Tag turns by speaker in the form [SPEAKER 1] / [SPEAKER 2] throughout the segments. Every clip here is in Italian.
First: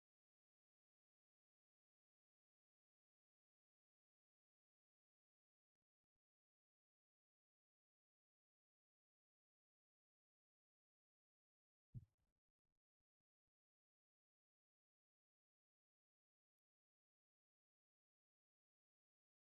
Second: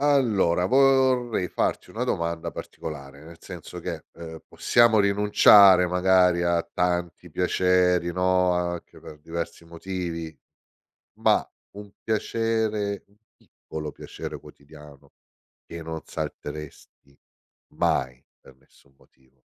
[SPEAKER 1] Allora, vorrei farti una domanda particolare, nel senso che, possiamo rinunciare magari a tanti piaceri, no, anche per diversi motivi, ma un piccolo piacere quotidiano che non salteresti mai per nessun motivo,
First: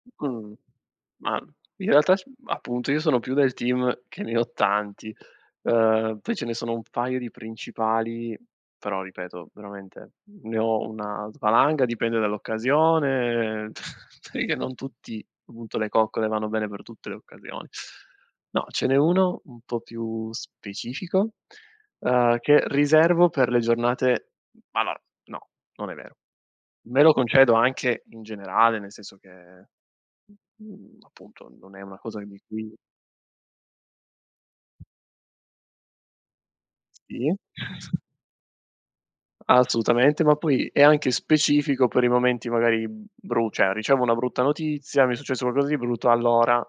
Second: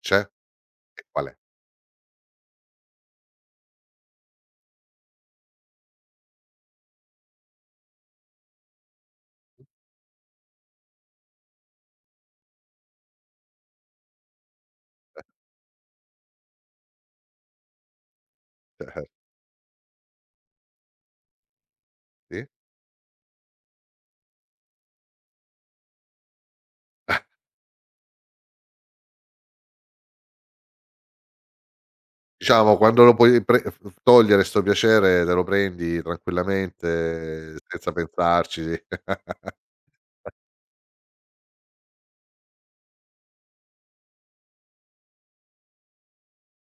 [SPEAKER 1] c'è?
[SPEAKER 2] Mh.
[SPEAKER 1] E qual è?
[SPEAKER 2] Ma in realtà s appunto io sono più del team che ne ho tanti. Poi ce ne sono un paio di principali, però ripeto veramente ne ho una valanga, dipende dall'occasione, perché non tutti appunto le coccole vanno bene per tutte le occasioni. No, ce n'è uno un po' più specifico,
[SPEAKER 1] Sì?
[SPEAKER 2] che riservo per le giornate allora no, non è vero. Me lo concedo anche in generale, nel senso che, mhmm, appunto non è una cosa di cui
[SPEAKER 1] Diciamo quando lo puoi pre f f togliere 'sto piacere te lo prendi
[SPEAKER 2] sì,
[SPEAKER 1] tranquillamente senza pensarci.
[SPEAKER 2] assolutamente, ma poi è anche specifico per i momenti magari bru cioè ricevo una brutta notizia, mi è successo qualcosa di brutto, allora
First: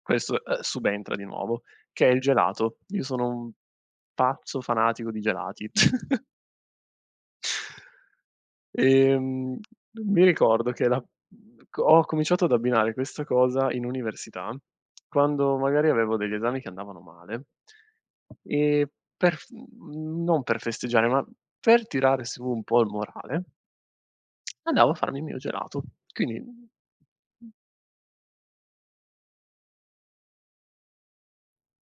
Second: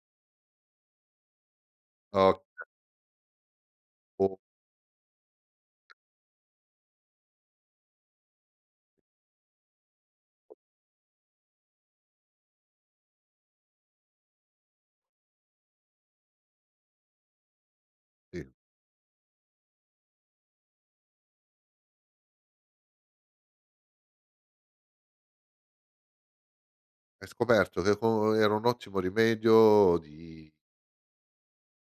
[SPEAKER 2] questo, subentra di nuovo, che è il
[SPEAKER 1] O
[SPEAKER 2] gelato. Io sono un
[SPEAKER 1] o
[SPEAKER 2] pazzo fanatico di gelati. Ehm, Mi ricordo che la ho cominciato ad abbinare questa cosa in università, quando magari avevo degli esami che andavano male,
[SPEAKER 1] sì. Ok.
[SPEAKER 2] e non per festeggiare, ma per tirare su un po' il morale, andavo a farmi il mio gelato. Quindi
[SPEAKER 1] Hai scoperto che co era un ottimo rimedio di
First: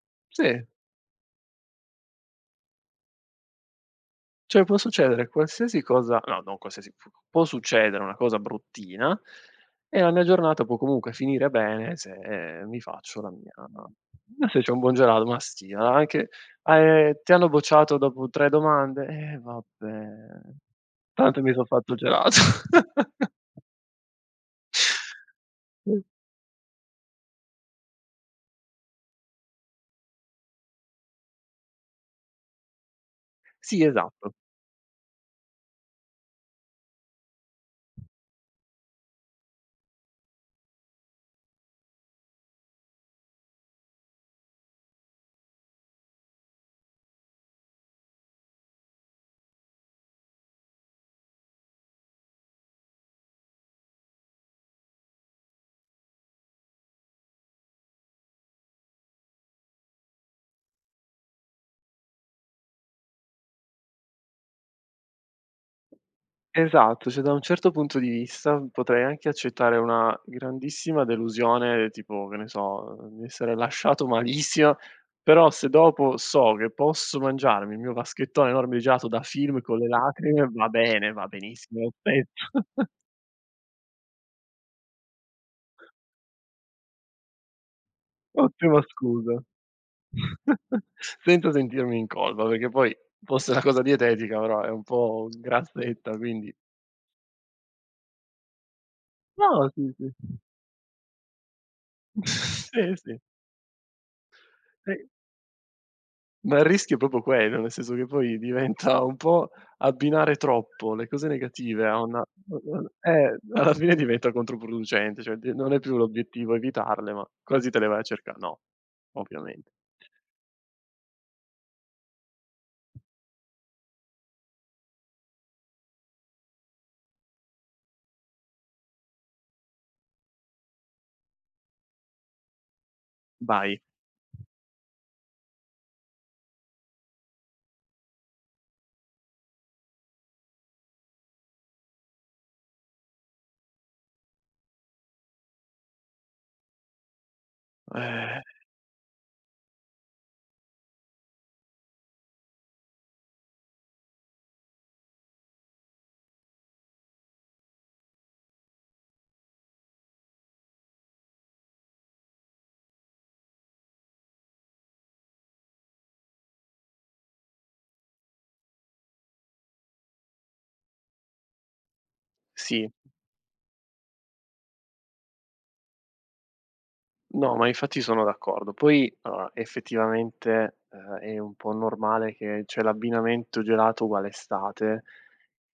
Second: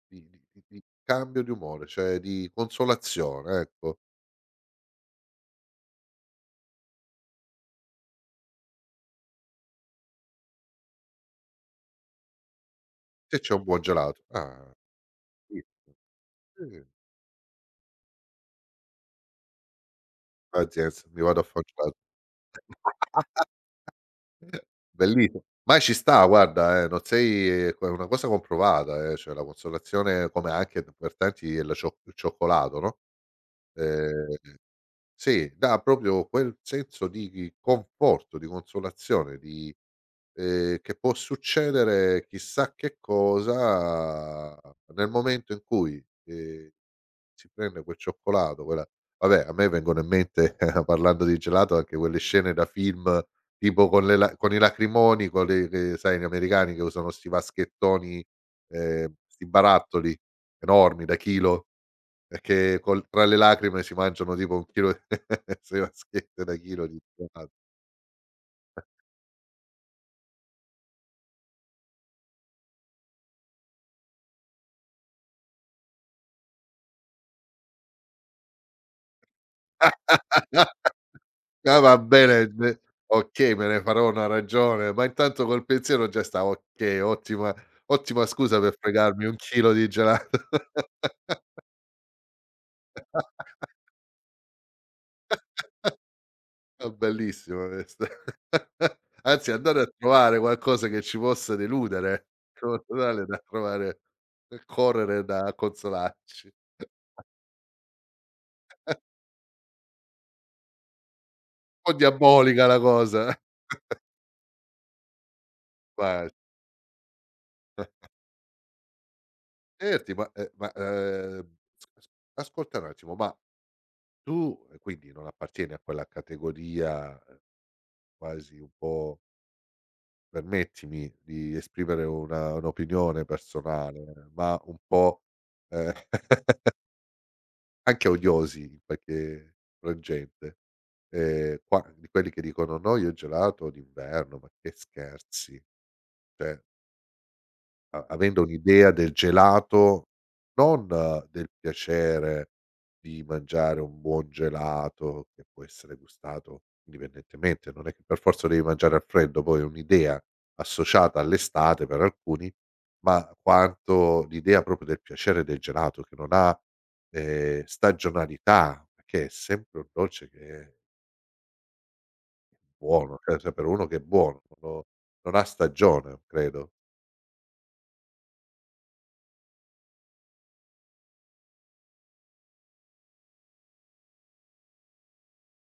[SPEAKER 1] di di
[SPEAKER 2] sì.
[SPEAKER 1] di di cambio di umore, cioè di consolazione, ecco.
[SPEAKER 2] Cioè può succedere qualsiasi cosa no, non qualsiasi p può succedere una cosa bruttina e la mia giornata può comunque finire bene se mi faccio la
[SPEAKER 1] Se
[SPEAKER 2] mia
[SPEAKER 1] c'è un buon gelato.
[SPEAKER 2] ma se c'è
[SPEAKER 1] Ah,
[SPEAKER 2] un buon gelato, ma
[SPEAKER 1] sì,
[SPEAKER 2] sì, anche
[SPEAKER 1] sì.
[SPEAKER 2] "Ti hanno bocciato dopo 3 domande?" Eh vabbè,
[SPEAKER 1] Pazienza, mi vado
[SPEAKER 2] tanto
[SPEAKER 1] a
[SPEAKER 2] mi
[SPEAKER 1] fa' un
[SPEAKER 2] son fatto il
[SPEAKER 1] gelato.
[SPEAKER 2] gelato.
[SPEAKER 1] Bellissimo. Ma ci sta guarda, non sei è una cosa comprovata, cioè la consolazione come anche per tanti è la cioc il cioccolato, no.
[SPEAKER 2] Sì, esatto.
[SPEAKER 1] ehm Sì, dà proprio quel senso di conforto, di consolazione, di che può succedere chissà che cosa nel momento in cui, si prende quel cioccolato, quella vabbè, a me vengono in mente parlando di gelato anche quelle scene da film tipo con le la, con i lacrimoni, con le sai, gli americani che usano 'sti vaschettoni, 'sti barattoli enormi da chilo, perché col tra le lacrime si mangiano tipo 1 chilo di 6 vaschette da chilo di
[SPEAKER 2] Esatto, cioè da un
[SPEAKER 1] insalata.
[SPEAKER 2] certo punto di vista potrei anche accettare una grandissima delusione, tipo, che ne so, di essere lasciato malissimo, però se dopo so che posso mangiarmi il mio vaschettone enorme di gelato da film con le lacrime, va bene, va
[SPEAKER 1] Ah,
[SPEAKER 2] benissimo lo
[SPEAKER 1] va bene,
[SPEAKER 2] stesso.
[SPEAKER 1] beh, okay, me ne farò una ragione, ma intanto col pensiero già stavo: "Okay, ottima scusa per
[SPEAKER 2] Ottima
[SPEAKER 1] fregarmi 1
[SPEAKER 2] scusa.
[SPEAKER 1] chilo di gelato."
[SPEAKER 2] Senza sentirmi in colpa, perché poi fosse una cosa dietetica, però è un po' grassetta, quindi
[SPEAKER 1] Ah, bellissima questa. Anzi,
[SPEAKER 2] no,
[SPEAKER 1] andare
[SPEAKER 2] sì,
[SPEAKER 1] a
[SPEAKER 2] sì.
[SPEAKER 1] trovare qualcosa che ci possa deludere, in modo
[SPEAKER 2] Sì, sì.
[SPEAKER 1] tale da trovare e
[SPEAKER 2] E
[SPEAKER 1] correre da consolarci.
[SPEAKER 2] Ma il rischio è proprio quello, nel senso che poi diventa un po' abbinare troppo le cose
[SPEAKER 1] Un
[SPEAKER 2] negative
[SPEAKER 1] po'
[SPEAKER 2] a una
[SPEAKER 1] diabolica la cosa.
[SPEAKER 2] alla fine diventa controproducente, cioè d non è più
[SPEAKER 1] Vai.
[SPEAKER 2] l'obiettivo evitarle, ma quasi te le vai a cerca no, ovviamente.
[SPEAKER 1] Senti, ma s s ascolta un attimo, ma tu quindi non appartieni a quella categoria, quasi un po', permettimi di esprimere una un'opinione
[SPEAKER 2] Vai.
[SPEAKER 1] personale, ma un po', ehm, anche odiosi in qualche frangente, qua, di quelli che dicono: "No, io il gelato d'inverno, ma che scherzi?" Cioè, A
[SPEAKER 2] Eh,
[SPEAKER 1] avendo un'idea del gelato, non del piacere di mangiare un buon gelato che può essere gustato indipendentemente, non è che per forza lo devi mangiare al freddo, poi è un'idea associata all'estate per alcuni, ma quanto l'idea proprio del piacere del gelato che non ha, stagionalità, perché è sempre un dolce che è
[SPEAKER 2] sì.
[SPEAKER 1] buono, cioè se per uno che è buono, no, non ha stagione, credo.
[SPEAKER 2] No, ma infatti sono d'accordo. Poi, allora, effettivamente, è un po' normale che c'è l'abbinamento gelato uguale estate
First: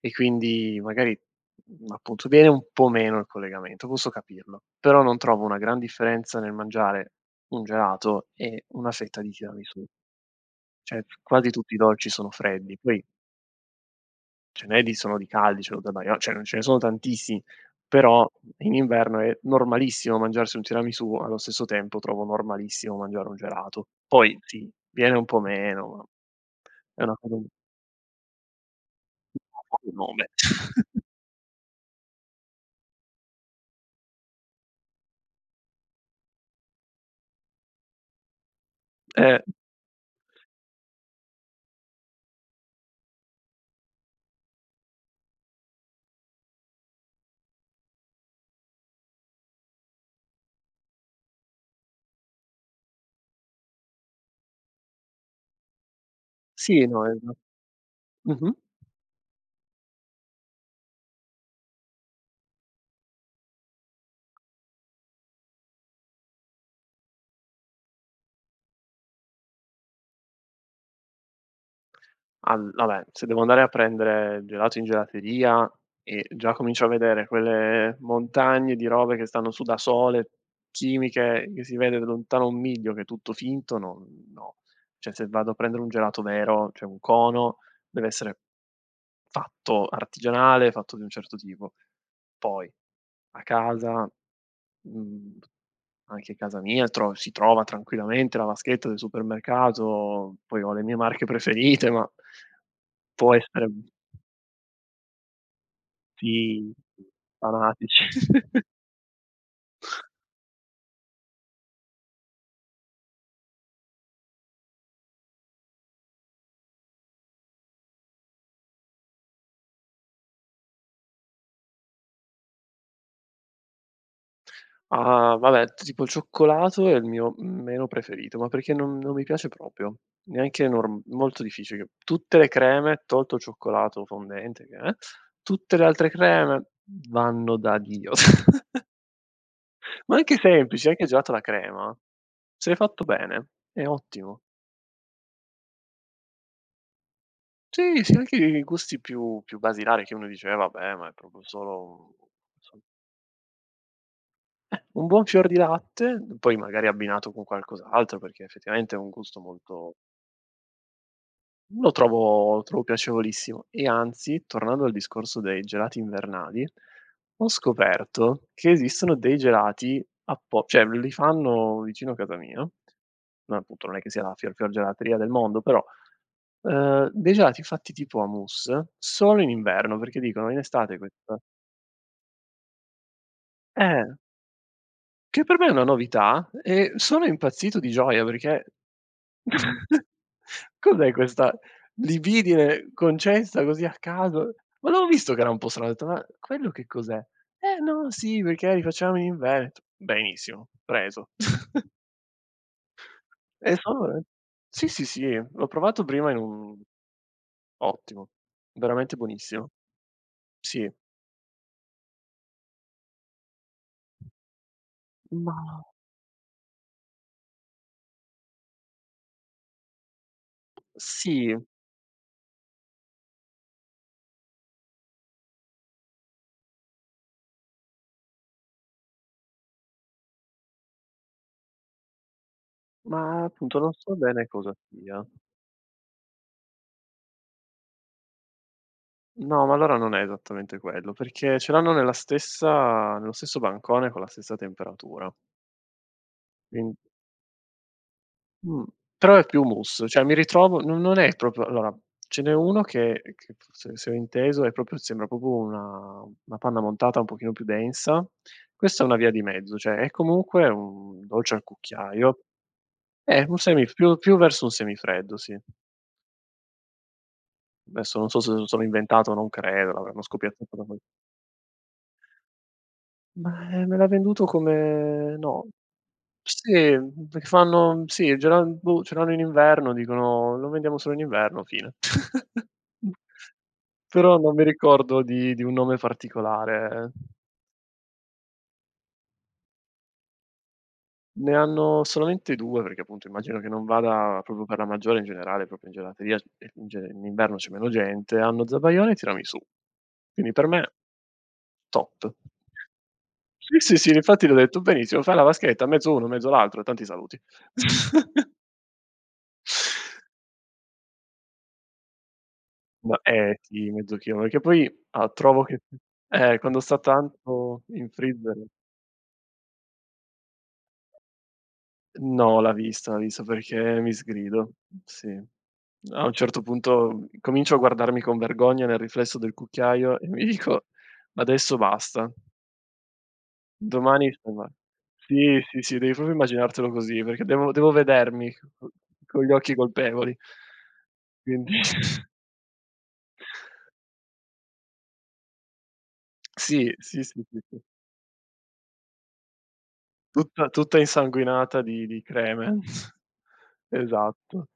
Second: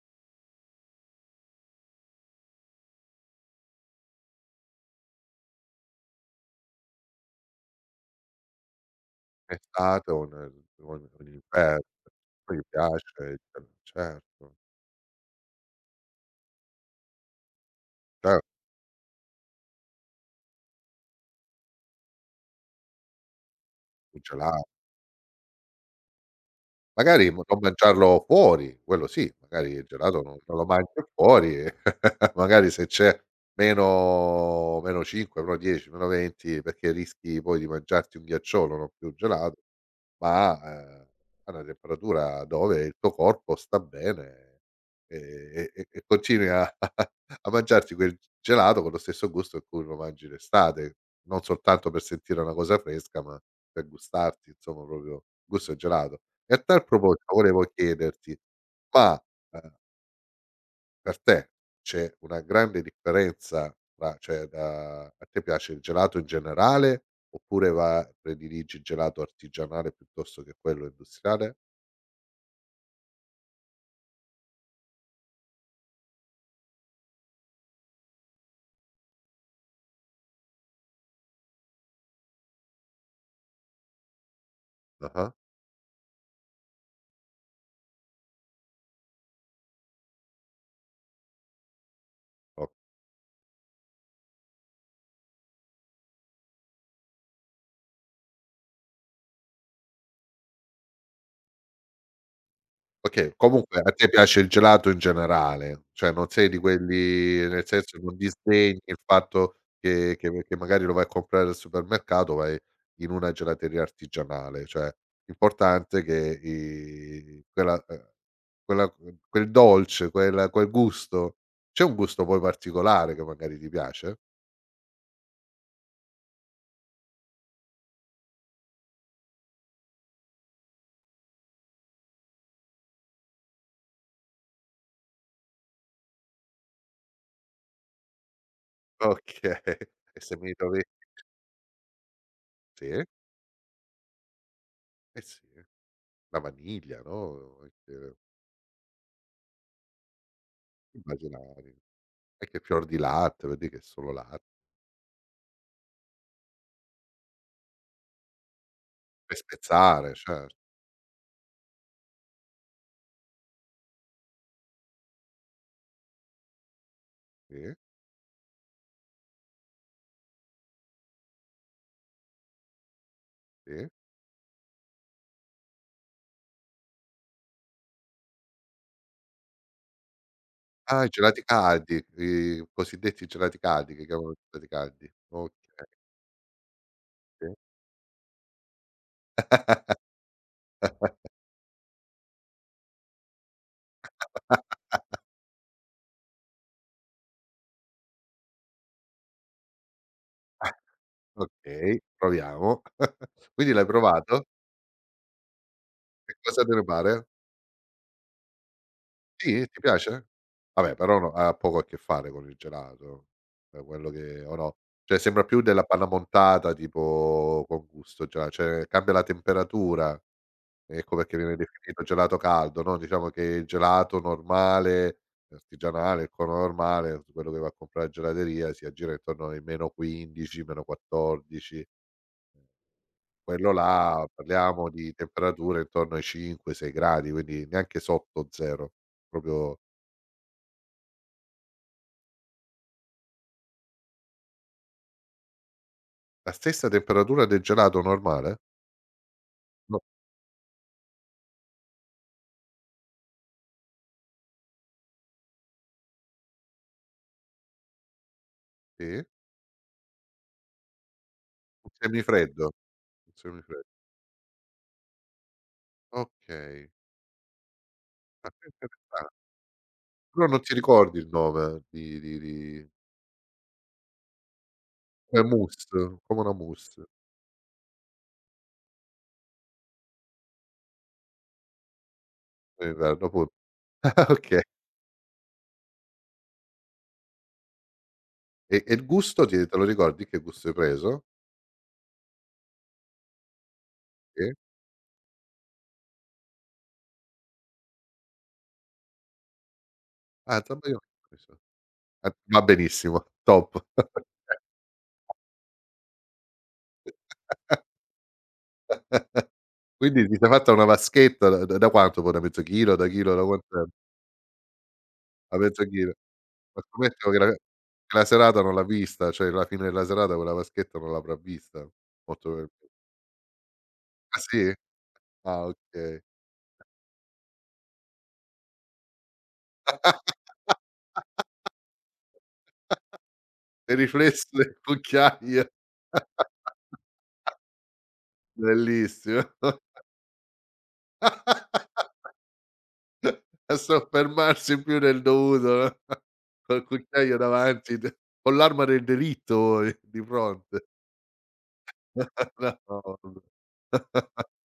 [SPEAKER 2] e quindi magari, appunto, viene un po' meno il collegamento, posso capirlo, però non trovo una gran differenza nel mangiare un gelato e una fetta di tiramisù.
[SPEAKER 1] Estate o nel
[SPEAKER 2] Cioè,
[SPEAKER 1] o in
[SPEAKER 2] quasi tutti i
[SPEAKER 1] inverno,
[SPEAKER 2] dolci sono
[SPEAKER 1] poi mi
[SPEAKER 2] freddi, poi
[SPEAKER 1] piace il gel certo,
[SPEAKER 2] ce n'è di sono di caldi, ce l'ho da Maio cioè non ce ne sono tantissimi, però
[SPEAKER 1] certo,
[SPEAKER 2] in inverno è normalissimo mangiarsi un tiramisù, allo stesso tempo trovo normalissimo mangiare un gelato.
[SPEAKER 1] il
[SPEAKER 2] Poi
[SPEAKER 1] gelato.
[SPEAKER 2] sì, viene un po' meno, ma è una
[SPEAKER 1] Magari
[SPEAKER 2] cosa
[SPEAKER 1] mo non mangiarlo fuori, quello sì, magari il
[SPEAKER 2] il
[SPEAKER 1] gelato
[SPEAKER 2] nome.
[SPEAKER 1] non lo mangio fuori e magari se c'è -5, -10, -20, perché rischi poi di mangiarti un ghiacciolo, non più il
[SPEAKER 2] Eh,
[SPEAKER 1] gelato. Ma, a una temperatura dove il tuo corpo sta bene, e continui a a mangiarti quel gelato con lo stesso gusto con cui lo mangi d'estate, non soltanto per sentire una cosa fresca, ma per gustarti insomma proprio il gusto del gelato. E a tal
[SPEAKER 2] sì, no, esa
[SPEAKER 1] proposito volevo chiederti:
[SPEAKER 2] mh-mh.
[SPEAKER 1] ma, ehm per te c'è una grande differenza tra, cioè, da a te piace il gelato in generale oppure va prediligi il gelato artigianale piuttosto che quello industriale?
[SPEAKER 2] Al Vabbè, se devo andare a prendere gelato in gelateria e già comincio a vedere quelle montagne di robe che stanno su da sole, chimiche, che si vede da lontano un miglio che è tutto finto, no no. Cioè, se
[SPEAKER 1] Ah-ah.
[SPEAKER 2] vado a prendere un gelato vero, cioè un cono, deve essere fatto artigianale, fatto di un certo tipo.
[SPEAKER 1] O
[SPEAKER 2] Poi a casa, mhmm, anche casa mia tro si trova tranquillamente la vaschetta del supermercato, poi ho le mie marche preferite, ma
[SPEAKER 1] Okay,
[SPEAKER 2] può essere
[SPEAKER 1] comunque a te piace il gelato in generale, cioè non sei di
[SPEAKER 2] sì,
[SPEAKER 1] quelli, nel senso,
[SPEAKER 2] fanatici.
[SPEAKER 1] non disdegni il fatto che magari lo vai a comprare al supermercato, vai in una gelateria artigianale, cioè l'importante che i quella quella quel dolce, quel gusto. C'è un gusto poi particolare che magari ti piace?
[SPEAKER 2] Ah, vabbè, tipo il cioccolato è il mio meno preferito, ma perché non mi piace proprio, neanche norm molto difficile. Tutte le creme, tolto il cioccolato fondente che tutte le altre creme vanno da Dio.
[SPEAKER 1] Okay,
[SPEAKER 2] Ma
[SPEAKER 1] e
[SPEAKER 2] anche
[SPEAKER 1] se mi dove
[SPEAKER 2] semplici, anche gelato alla crema, se fatto
[SPEAKER 1] sì,
[SPEAKER 2] bene è ottimo.
[SPEAKER 1] eh sì, la vaniglia, no,
[SPEAKER 2] Sì, sì,
[SPEAKER 1] ehm,
[SPEAKER 2] anche i gusti più basilari che uno dice: "Eh vabbè, ma è proprio
[SPEAKER 1] immaginari
[SPEAKER 2] solo un"
[SPEAKER 1] anche
[SPEAKER 2] so
[SPEAKER 1] fior di latte, vedi che è solo latte,
[SPEAKER 2] un buon fior di latte, poi magari abbinato con qualcos'altro, perché effettivamente è un
[SPEAKER 1] puoi
[SPEAKER 2] gusto molto
[SPEAKER 1] spezzare, certo,
[SPEAKER 2] Lo trovo piacevolissimo e anzi, tornando al discorso dei gelati invernali, ho
[SPEAKER 1] sì,
[SPEAKER 2] scoperto che esistono dei gelati appo cioè li fanno vicino a casa mia, no appunto
[SPEAKER 1] sì.
[SPEAKER 2] non è che sia la fior fior gelateria del mondo, però, dei gelati fatti tipo a mousse solo in inverno, perché dicono in estate
[SPEAKER 1] Ah, i
[SPEAKER 2] questa
[SPEAKER 1] gelati caldi, i cosiddetti gelati caldi,
[SPEAKER 2] eh,
[SPEAKER 1] che chiamano gelati caldi.
[SPEAKER 2] che per me è una
[SPEAKER 1] Okay,
[SPEAKER 2] novità e sono impazzito di gioia perché Cos'è questa libidine concessa così a caso? Ma l'avevo visto che era un po' strano, ho detto: "Ma quello che cos'è?" "Eh no, sì, perché li facciamo in Veneto." Benissimo, preso.
[SPEAKER 1] okay, proviamo. Quindi
[SPEAKER 2] E
[SPEAKER 1] l'hai
[SPEAKER 2] sono
[SPEAKER 1] provato?
[SPEAKER 2] Sì, sì, sì, l'ho provato prima
[SPEAKER 1] E
[SPEAKER 2] in
[SPEAKER 1] cosa te
[SPEAKER 2] un
[SPEAKER 1] ne pare?
[SPEAKER 2] ottimo, veramente
[SPEAKER 1] Sì?
[SPEAKER 2] buonissimo.
[SPEAKER 1] Ti piace?
[SPEAKER 2] Sì,
[SPEAKER 1] Vabbè, però no, ha poco a che fare con il gelato, da quello che, o no? Cioè sembra
[SPEAKER 2] ma
[SPEAKER 1] più della panna montata tipo con gusto gela cioè cambia la temperatura. Ecco perché
[SPEAKER 2] sì,
[SPEAKER 1] viene definito gelato caldo, no, diciamo che il gelato normale, artigianale, il cono normale, quello che va a comprare in gelateria, si aggira intorno ai -15, -14.
[SPEAKER 2] ma
[SPEAKER 1] Quello
[SPEAKER 2] appunto non so
[SPEAKER 1] là
[SPEAKER 2] bene cosa
[SPEAKER 1] parliamo di
[SPEAKER 2] sia.
[SPEAKER 1] temperature intorno ai 5, 6 gradi, quindi neanche sotto 0.
[SPEAKER 2] No, ma
[SPEAKER 1] Proprio
[SPEAKER 2] allora non è esattamente quello, perché ce l'hanno nella stessa nello stesso bancone con la stessa temperatura.
[SPEAKER 1] la stessa
[SPEAKER 2] Quin
[SPEAKER 1] temperatura del gelato normale?
[SPEAKER 2] mh, però è più
[SPEAKER 1] No.
[SPEAKER 2] mousse, cioè mi ritrovo non è proprio allora ce n'è uno che se ho inteso è proprio sembra proprio una panna montata un pochino più densa. Questa è una
[SPEAKER 1] Sì?
[SPEAKER 2] via di mezzo, cioè è comunque un dolce al
[SPEAKER 1] Un
[SPEAKER 2] cucchiaio,
[SPEAKER 1] semifreddo, un
[SPEAKER 2] un semi
[SPEAKER 1] semifreddo.
[SPEAKER 2] più verso un semifreddo, sì.
[SPEAKER 1] Okay.
[SPEAKER 2] Adesso non so se
[SPEAKER 1] Ah,
[SPEAKER 2] se lo
[SPEAKER 1] che
[SPEAKER 2] sono
[SPEAKER 1] interessan
[SPEAKER 2] inventato, non credo, l'avranno
[SPEAKER 1] però non ti
[SPEAKER 2] scopiazzato da qualche
[SPEAKER 1] ricordi il nome di
[SPEAKER 2] Ma, me l'ha venduto come
[SPEAKER 1] come
[SPEAKER 2] no.
[SPEAKER 1] mousse, come una
[SPEAKER 2] Sì,
[SPEAKER 1] mousse.
[SPEAKER 2] perché fanno sì, ce l'han boh, ce l'hanno in inverno, dicono: "Lo vendiamo solo in inverno, fine".
[SPEAKER 1] L'inverno pu
[SPEAKER 2] Però non
[SPEAKER 1] okay.
[SPEAKER 2] mi ricordo di un nome particolare.
[SPEAKER 1] E il gusto ti te lo ricordi, che gusto hai preso?
[SPEAKER 2] Ne hanno solamente 2 perché appunto immagino che non vada
[SPEAKER 1] Sì?
[SPEAKER 2] proprio per la maggiore in generale, proprio in gelateria, e in ge in inverno c'è meno gente, hanno zabaione e tiramisù. Quindi
[SPEAKER 1] Ah,
[SPEAKER 2] per me
[SPEAKER 1] zabaione.
[SPEAKER 2] top.
[SPEAKER 1] Ah, va benissimo,
[SPEAKER 2] Sì,
[SPEAKER 1] top.
[SPEAKER 2] sì, sì, infatti gli ho detto: "Benissimo, fai la vaschetta, mezzo uno, mezzo l'altro e tanti saluti".
[SPEAKER 1] Quindi ti sei fatta una vaschetta da quanto poi? Da mezzo
[SPEAKER 2] No,
[SPEAKER 1] chilo, da
[SPEAKER 2] eh
[SPEAKER 1] quant'è?
[SPEAKER 2] sì, mezzo chilo, perché poi, ah,
[SPEAKER 1] Da
[SPEAKER 2] trovo che
[SPEAKER 1] mezzo chilo.
[SPEAKER 2] quando
[SPEAKER 1] Ma
[SPEAKER 2] sta
[SPEAKER 1] scommettiamo che
[SPEAKER 2] tanto in
[SPEAKER 1] la
[SPEAKER 2] freezer
[SPEAKER 1] serata non l'ha vista, cioè la fine della serata quella vaschetta non l'avrà vista, molto
[SPEAKER 2] no,
[SPEAKER 1] probabilmente.
[SPEAKER 2] l'ha vista perché mi
[SPEAKER 1] Ah
[SPEAKER 2] sgrido,
[SPEAKER 1] sì?
[SPEAKER 2] sì.
[SPEAKER 1] Ah, okay.
[SPEAKER 2] A un certo punto comincio a guardarmi con vergogna nel riflesso del cucchiaio e mi dico: "Adesso basta,
[SPEAKER 1] Il
[SPEAKER 2] domani
[SPEAKER 1] riflesso
[SPEAKER 2] stai ma"
[SPEAKER 1] del
[SPEAKER 2] sì,
[SPEAKER 1] cucchiaio,
[SPEAKER 2] sì, sì, devi proprio immaginartelo così, perché devo vedermi co con
[SPEAKER 1] bellissimo.
[SPEAKER 2] gli occhi colpevoli. Quindi
[SPEAKER 1] A soffermarsi più del dovuto, no, col
[SPEAKER 2] sì, sì,
[SPEAKER 1] cucchiaio
[SPEAKER 2] sì, sì, sì.
[SPEAKER 1] davanti, d con l'arma del delitto voi di
[SPEAKER 2] Tutta
[SPEAKER 1] fronte.
[SPEAKER 2] tutta insanguinata di creme.
[SPEAKER 1] No, vabbè.
[SPEAKER 2] Esatto.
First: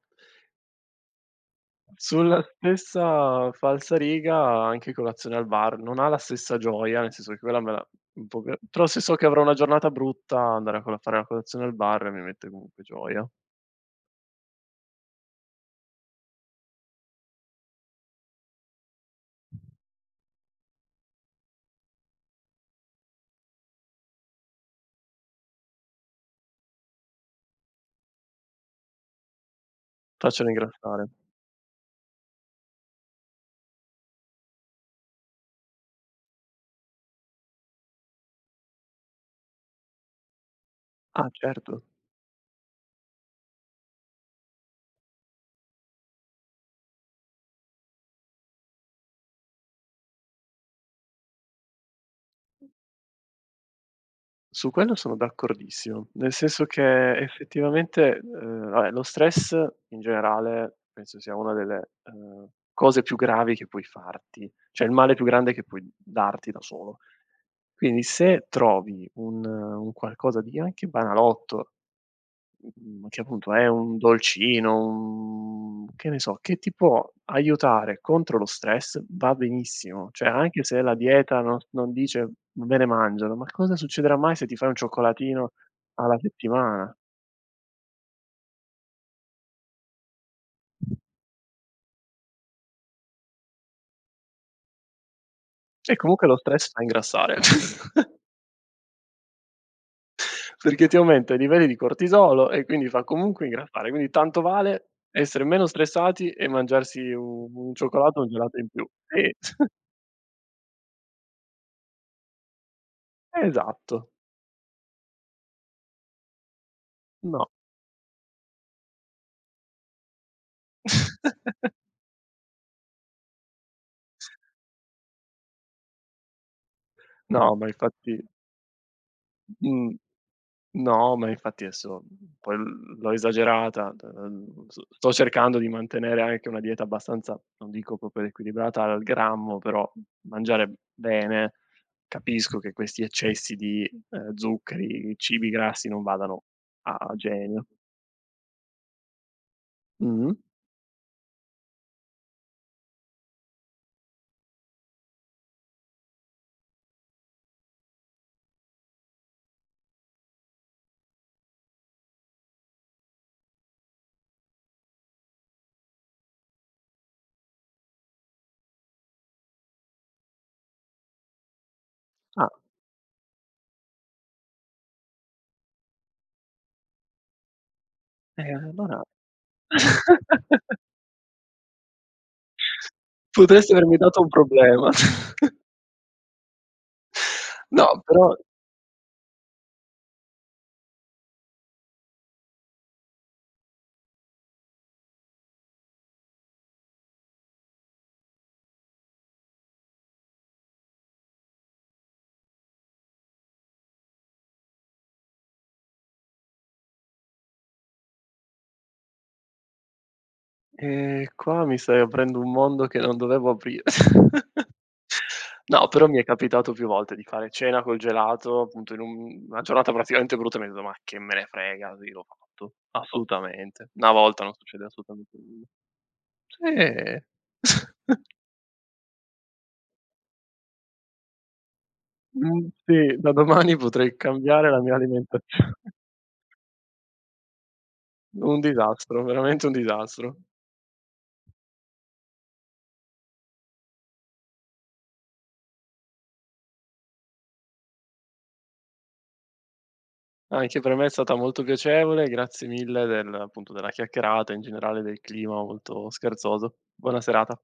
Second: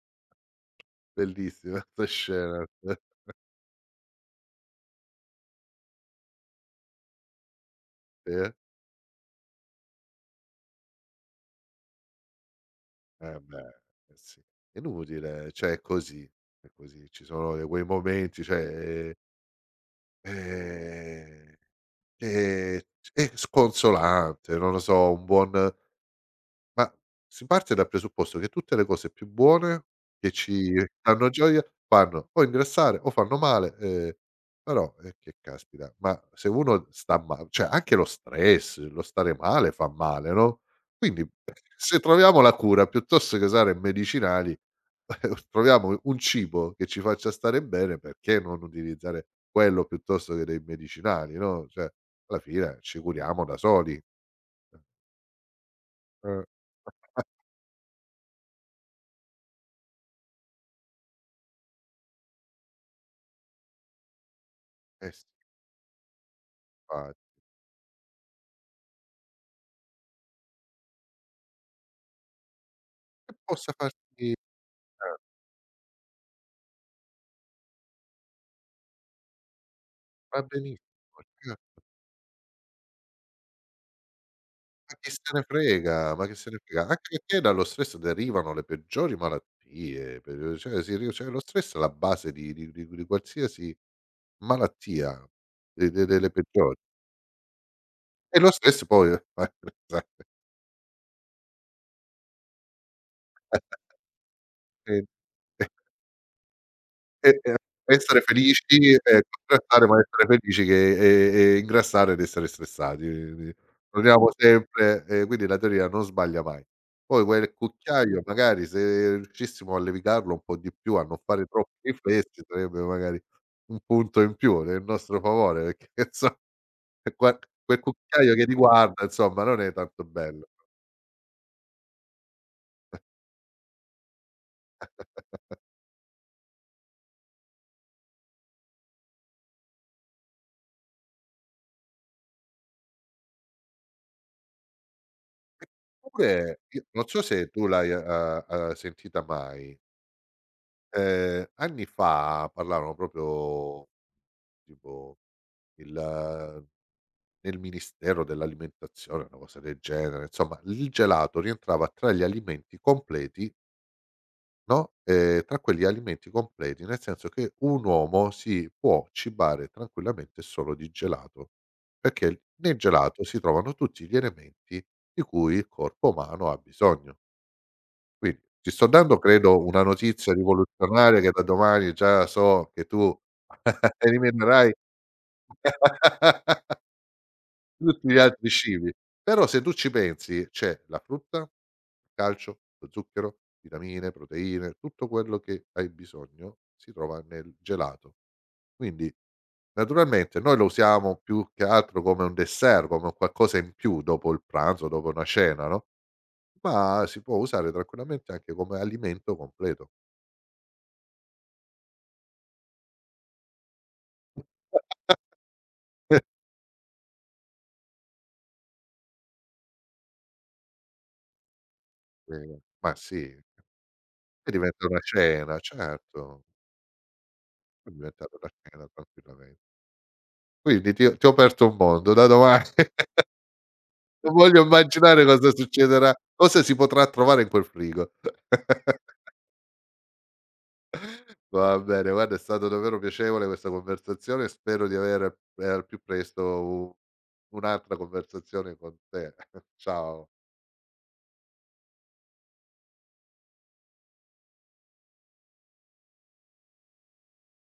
[SPEAKER 1] Bellissima 'sta
[SPEAKER 2] Sulla
[SPEAKER 1] scena.
[SPEAKER 2] stessa falsariga, anche colazione al bar, non ha la stessa gioia, nel senso che quella me la un
[SPEAKER 1] Sì,
[SPEAKER 2] po'
[SPEAKER 1] eh?
[SPEAKER 2] però se so che avrò una giornata brutta, andare a col fare la colazione al bar mi mette comunque gioia.
[SPEAKER 1] Eh beh, eh sì. È inutile, cioè è così, è così. Ci sono de quei momenti, cioè, ehm, che è sconsolante, non lo so, un buon ma si parte dal presupposto che tutte le cose più buone, che
[SPEAKER 2] Faccia
[SPEAKER 1] ci
[SPEAKER 2] ringraziare.
[SPEAKER 1] danno gioia, fanno o ingrassare o fanno male, però, che caspita, ma se uno sta ma cioè anche lo stress, lo stare male fa male, no, quindi
[SPEAKER 2] Ah, certo.
[SPEAKER 1] se troviamo la cura piuttosto che usare medicinali, troviamo un cibo che ci faccia stare bene, perché non utilizzare quello piuttosto che dei medicinali, no, cioè alla fine ci curiamo da soli. Eh,
[SPEAKER 2] Su quello sono d'accordissimo, nel
[SPEAKER 1] eh
[SPEAKER 2] senso che effettivamente, vabbè lo stress in generale penso sia una delle, cose più gravi che puoi farti, cioè il
[SPEAKER 1] eh
[SPEAKER 2] male più
[SPEAKER 1] sì,
[SPEAKER 2] grande che puoi darti da solo.
[SPEAKER 1] infa
[SPEAKER 2] Quindi se trovi un qualcosa di anche banalotto che
[SPEAKER 1] che
[SPEAKER 2] appunto è
[SPEAKER 1] possa
[SPEAKER 2] un
[SPEAKER 1] farti
[SPEAKER 2] dolcino, un che ne so, che ti può aiutare contro lo stress, va benissimo. Cioè
[SPEAKER 1] va
[SPEAKER 2] anche se la
[SPEAKER 1] benissimo,
[SPEAKER 2] dieta
[SPEAKER 1] cioè
[SPEAKER 2] non dice: "Me ne mangiano", ma cosa succederà mai se ti fai un
[SPEAKER 1] ma chi se ne
[SPEAKER 2] cioccolatino
[SPEAKER 1] frega,
[SPEAKER 2] alla
[SPEAKER 1] ma chi se ne frega,
[SPEAKER 2] settimana?
[SPEAKER 1] anche perché dallo stress derivano le peggiori malattie, pe cioè si ri cioè lo stress è la base di qualsiasi malattia, de
[SPEAKER 2] E
[SPEAKER 1] de
[SPEAKER 2] comunque
[SPEAKER 1] delle
[SPEAKER 2] lo stress
[SPEAKER 1] peggiori.
[SPEAKER 2] fa ingrassare,
[SPEAKER 1] E lo stress poi
[SPEAKER 2] perché ti aumenta i livelli di cortisolo e quindi fa comunque ingrassare. Quindi tanto vale essere meno stressati e mangiarsi u un cioccolato
[SPEAKER 1] essere
[SPEAKER 2] o un gelato in più.
[SPEAKER 1] felici e
[SPEAKER 2] Sì,
[SPEAKER 1] contrastare, ma essere felici che e ingrassare ed essere stressati, quindi
[SPEAKER 2] esatto,
[SPEAKER 1] torniamo sempre, quindi la teoria non sbaglia mai. Poi
[SPEAKER 2] no.
[SPEAKER 1] quel cucchiaio, magari se riuscissimo a levigarlo un po' di più, a non fare troppi riflessi, sarebbe magari un punto in più nel nostro favore, perché inso qua
[SPEAKER 2] No, ma
[SPEAKER 1] quel
[SPEAKER 2] infatti
[SPEAKER 1] cucchiaio che ti guarda insomma non è
[SPEAKER 2] mhmm,
[SPEAKER 1] tanto bello.
[SPEAKER 2] no, ma infatti adesso poi l'ho esagerata, s sto cercando di mantenere anche una dieta abbastanza, non dico proprio equilibrata al grammo, però mangiare bene. Capisco che questi eccessi di, zuccheri, cibi grassi non vadano
[SPEAKER 1] Oppure, io non
[SPEAKER 2] a
[SPEAKER 1] so se tu
[SPEAKER 2] genio.
[SPEAKER 1] l'hai, sentita mai,
[SPEAKER 2] Mh-mh.
[SPEAKER 1] anni fa parlavano proprio, tipo il nel Ministero dell'Alimentazione, una cosa del genere, insomma il gelato rientrava tra gli alimenti completi, no, tra quegli alimenti completi, nel senso che un uomo si può cibare tranquillamente solo di gelato, perché
[SPEAKER 2] Ah,
[SPEAKER 1] nel gelato si trovano tutti gli elementi di cui il corpo umano ha bisogno. Quindi ti sto
[SPEAKER 2] allora
[SPEAKER 1] dando, credo, una notizia rivoluzionaria, che da domani già so che tu
[SPEAKER 2] potresti avermi dato un
[SPEAKER 1] eliminerai
[SPEAKER 2] problema. No,
[SPEAKER 1] tutti gli
[SPEAKER 2] però
[SPEAKER 1] altri cibi. Però se tu ci pensi c'è la frutta, il calcio, lo zucchero, vitamine, proteine, tutto quello che hai bisogno si trova nel gelato. Quindi, naturalmente, noi lo usiamo più che altro come un dessert, come un qualcosa in più dopo il pranzo, dopo una cena, no, ma si può usare tranquillamente anche come alimento completo.
[SPEAKER 2] Qua mi stai aprendo un mondo che non dovevo aprire. No, però mi è capitato più volte di fare cena col gelato, appunto in un una giornata praticamente brutta, mi son detto: "Ma che me ne frega", sì, l'ho
[SPEAKER 1] Sì,
[SPEAKER 2] fatto,
[SPEAKER 1] ma sì,
[SPEAKER 2] assolutamente. Una volta,
[SPEAKER 1] poi
[SPEAKER 2] non succede
[SPEAKER 1] diventa una
[SPEAKER 2] assolutamente
[SPEAKER 1] cena,
[SPEAKER 2] nulla.
[SPEAKER 1] certo, può
[SPEAKER 2] Sì.
[SPEAKER 1] diventare una cena tranquillame quindi ti ho aperto un mondo, da domani
[SPEAKER 2] Mhmm, sì, da domani potrei
[SPEAKER 1] non voglio
[SPEAKER 2] cambiare la mia
[SPEAKER 1] immaginare cosa
[SPEAKER 2] alimentazione.
[SPEAKER 1] succederà, cosa si potrà trovare in quel frigo.
[SPEAKER 2] Un disastro, veramente un disastro.
[SPEAKER 1] Va bene, guarda, è stato davvero piacevole questa conversazione, spero di avere, al più presto u un'altra conversazione con te. Ciao.
[SPEAKER 2] Anche per me è stata molto piacevole, grazie mille del appunto, della chiacchierata, in generale del clima molto scherzoso. Buona serata.